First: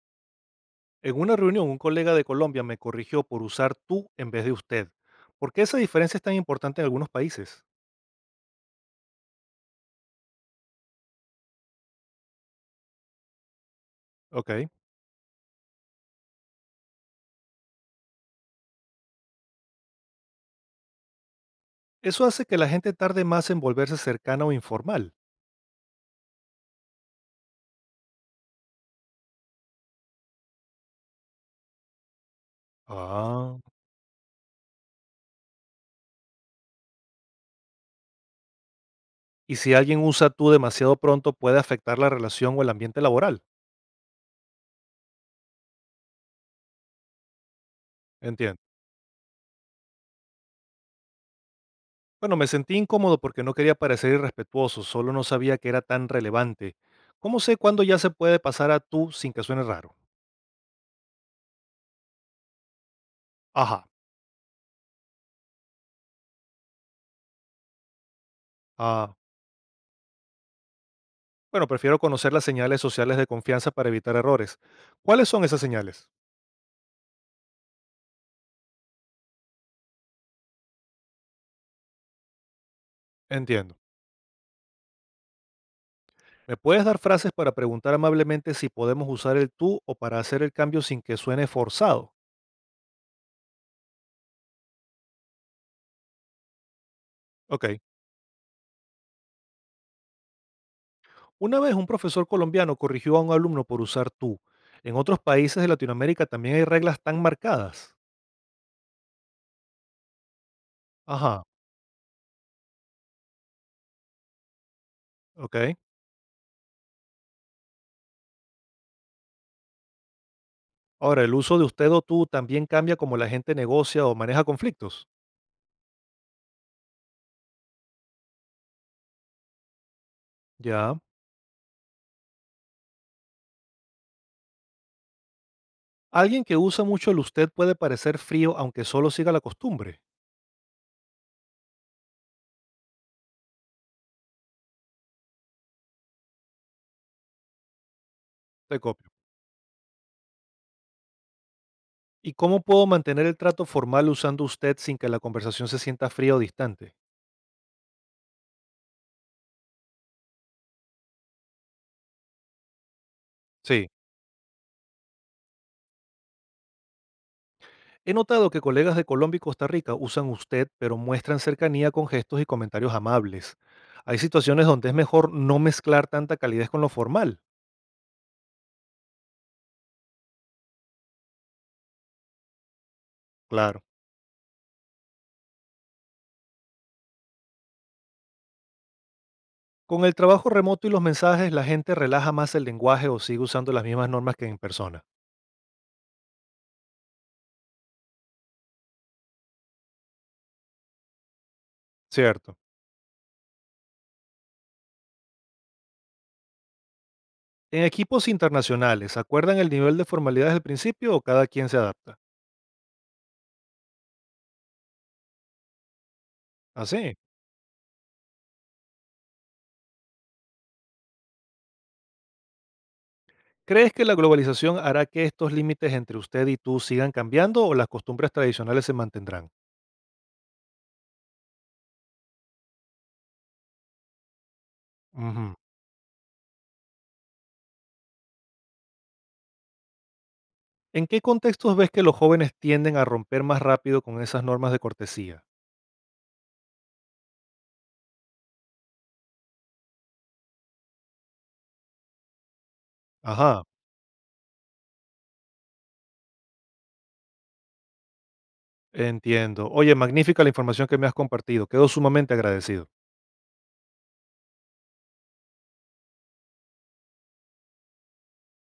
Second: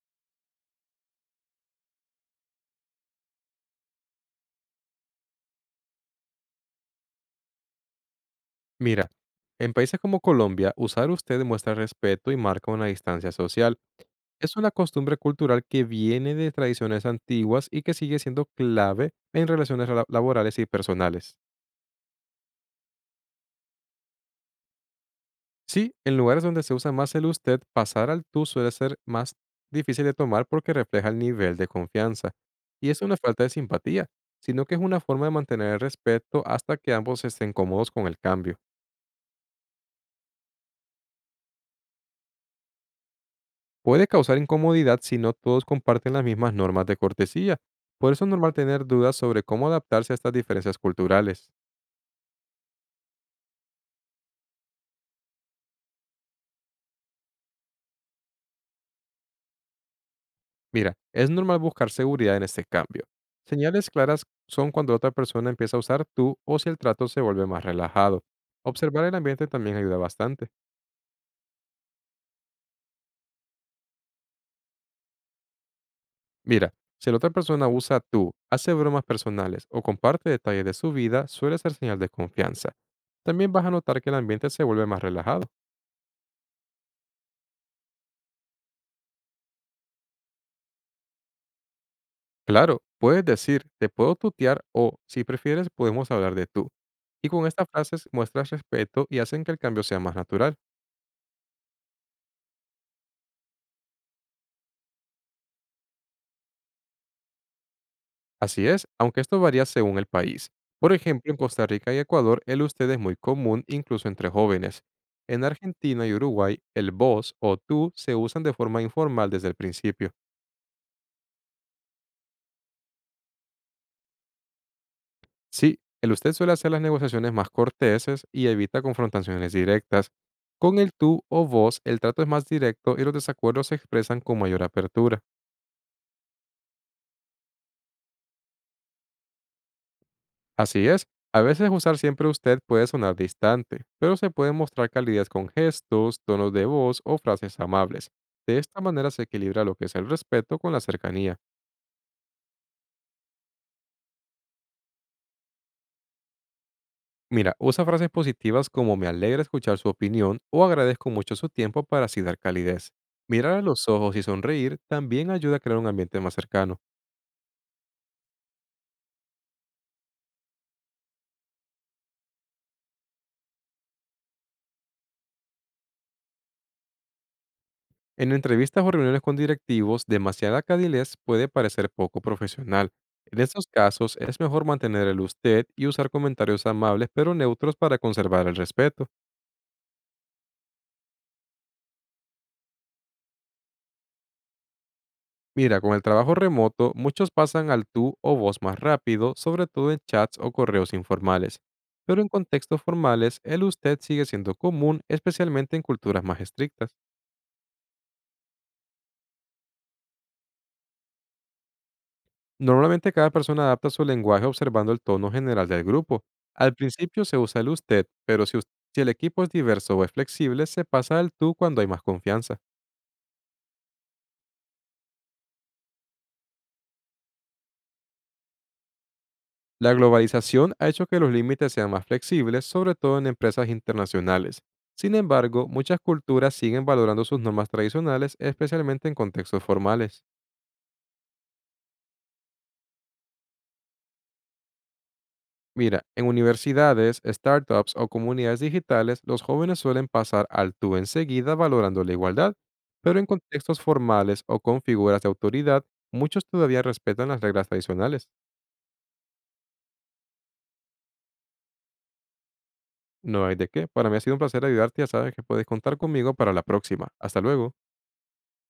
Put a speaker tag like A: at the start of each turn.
A: En una reunión, un colega de Colombia me corrigió por usar tú en vez de usted. ¿Por qué esa diferencia es tan importante en algunos países?
B: Mira, en países como Colombia, usar usted demuestra respeto y marca una distancia social. Es una
A: Ok.
B: costumbre cultural que viene de tradiciones antiguas y que sigue siendo clave en relaciones laborales y personales.
A: Eso hace que la gente tarde más en volverse cercana o informal.
B: Sí, en lugares donde se usa más el usted, pasar al tú suele ser más difícil de tomar porque refleja el nivel de confianza. Y es una falta de
A: Ah.
B: simpatía, sino que es una forma de mantener el respeto hasta que ambos estén cómodos con el cambio.
A: Y si alguien usa tú demasiado pronto, puede afectar la relación o el ambiente laboral.
B: Puede causar incomodidad si no todos comparten las mismas normas de cortesía. Por eso es normal
A: Entiendo.
B: tener dudas sobre cómo adaptarse a estas diferencias culturales.
A: Bueno, me sentí incómodo porque no quería parecer irrespetuoso, solo no sabía que era tan relevante. ¿Cómo sé cuándo ya se puede pasar a tú sin que suene raro?
B: Mira, es normal buscar seguridad en este cambio.
A: Ajá.
B: Señales claras son cuando la otra persona empieza a usar tú o si el trato se vuelve más relajado. Observar el
A: Ah,
B: ambiente también ayuda bastante.
A: bueno, prefiero conocer las señales sociales de confianza para evitar errores. ¿Cuáles son esas señales?
B: Mira, si la otra persona usa tú, hace bromas personales o comparte detalles de su vida, suele ser señal de confianza. También vas a
A: Entiendo.
B: notar que el ambiente se vuelve más relajado.
A: ¿Me puedes dar frases para preguntar amablemente si podemos usar el tú o para hacer el cambio sin que suene forzado?
B: Claro, puedes decir, te puedo tutear o, si prefieres, podemos hablar de tú. Y con estas
A: Ok.
B: frases muestras respeto y hacen que el cambio sea más natural.
A: Una vez un profesor colombiano corrigió a un alumno por usar tú. En otros países de Latinoamérica también hay reglas tan marcadas.
B: Así es, aunque esto varía según el país. Por ejemplo, en
A: Ajá,
B: Costa Rica y Ecuador, el usted es muy común incluso entre jóvenes. En
A: ok.
B: Argentina y Uruguay, el vos o tú se usan de forma informal desde el principio.
A: Ahora, el uso de usted o tú también cambia como la gente negocia o maneja conflictos.
B: Sí, el usted suele hacer las negociaciones más corteses y evita confrontaciones directas. Con el
A: Ya.
B: tú o vos, el trato es más directo y los desacuerdos se expresan con mayor apertura.
A: Alguien que usa mucho el usted puede parecer frío aunque solo siga la costumbre.
B: Así es, a veces usar siempre usted puede sonar distante, pero se puede mostrar calidez con gestos, tonos de voz o frases amables. De
A: Te
B: esta manera
A: copio.
B: se equilibra lo que es el respeto con la cercanía.
A: ¿Y cómo puedo mantener el trato formal usando usted sin que la conversación se sienta fría o distante?
B: Mira, usa frases positivas como me alegra escuchar su opinión o agradezco mucho su tiempo para así dar calidez. Mirar a los
A: Sí,
B: ojos y sonreír también ayuda a crear un ambiente más cercano.
A: he notado que colegas de Colombia y Costa Rica usan usted, pero muestran cercanía con gestos y comentarios amables. Hay situaciones donde es mejor no mezclar tanta calidez con lo formal.
B: En entrevistas o reuniones con directivos, demasiada cadilez puede parecer poco profesional. En estos
A: Claro.
B: casos, es mejor mantener el usted y usar comentarios amables pero neutros para conservar el respeto.
A: Con el trabajo remoto y los mensajes, la gente relaja más el lenguaje o sigue usando las mismas normas que en persona.
B: Mira, con el trabajo remoto, muchos pasan al tú o vos más rápido, sobre todo en chats o correos informales. Pero en
A: Cierto.
B: contextos formales, el usted sigue siendo común, especialmente en culturas más estrictas.
A: En equipos internacionales, ¿acuerdan el nivel de formalidad desde el principio o cada quien se adapta?
B: Normalmente cada persona adapta su lenguaje observando el tono general del grupo. Al
A: Así.
B: principio se usa el usted, pero si el equipo es diverso o es flexible, se pasa al tú cuando hay más confianza.
A: ¿Crees que la globalización hará que estos límites entre usted y tú sigan cambiando o las costumbres tradicionales se mantendrán?
B: La globalización ha hecho que los límites sean más flexibles, sobre todo en empresas internacionales. Sin
A: Ujú.
B: embargo, muchas culturas siguen valorando sus normas tradicionales, especialmente en contextos formales.
A: ¿En qué contextos ves que los jóvenes tienden a romper más rápido con esas normas de cortesía?
B: Mira, en universidades, startups o comunidades digitales, los jóvenes suelen pasar al tú enseguida valorando la igualdad, pero en
A: Ajá,
B: contextos formales o con figuras de autoridad, muchos todavía respetan las reglas tradicionales.
A: entiendo. Oye, magnífica la información que me has compartido. Quedo sumamente agradecido.
B: No hay de qué. Para mí ha sido un placer ayudarte. Ya sabes que puedes contar conmigo para la próxima. Hasta luego.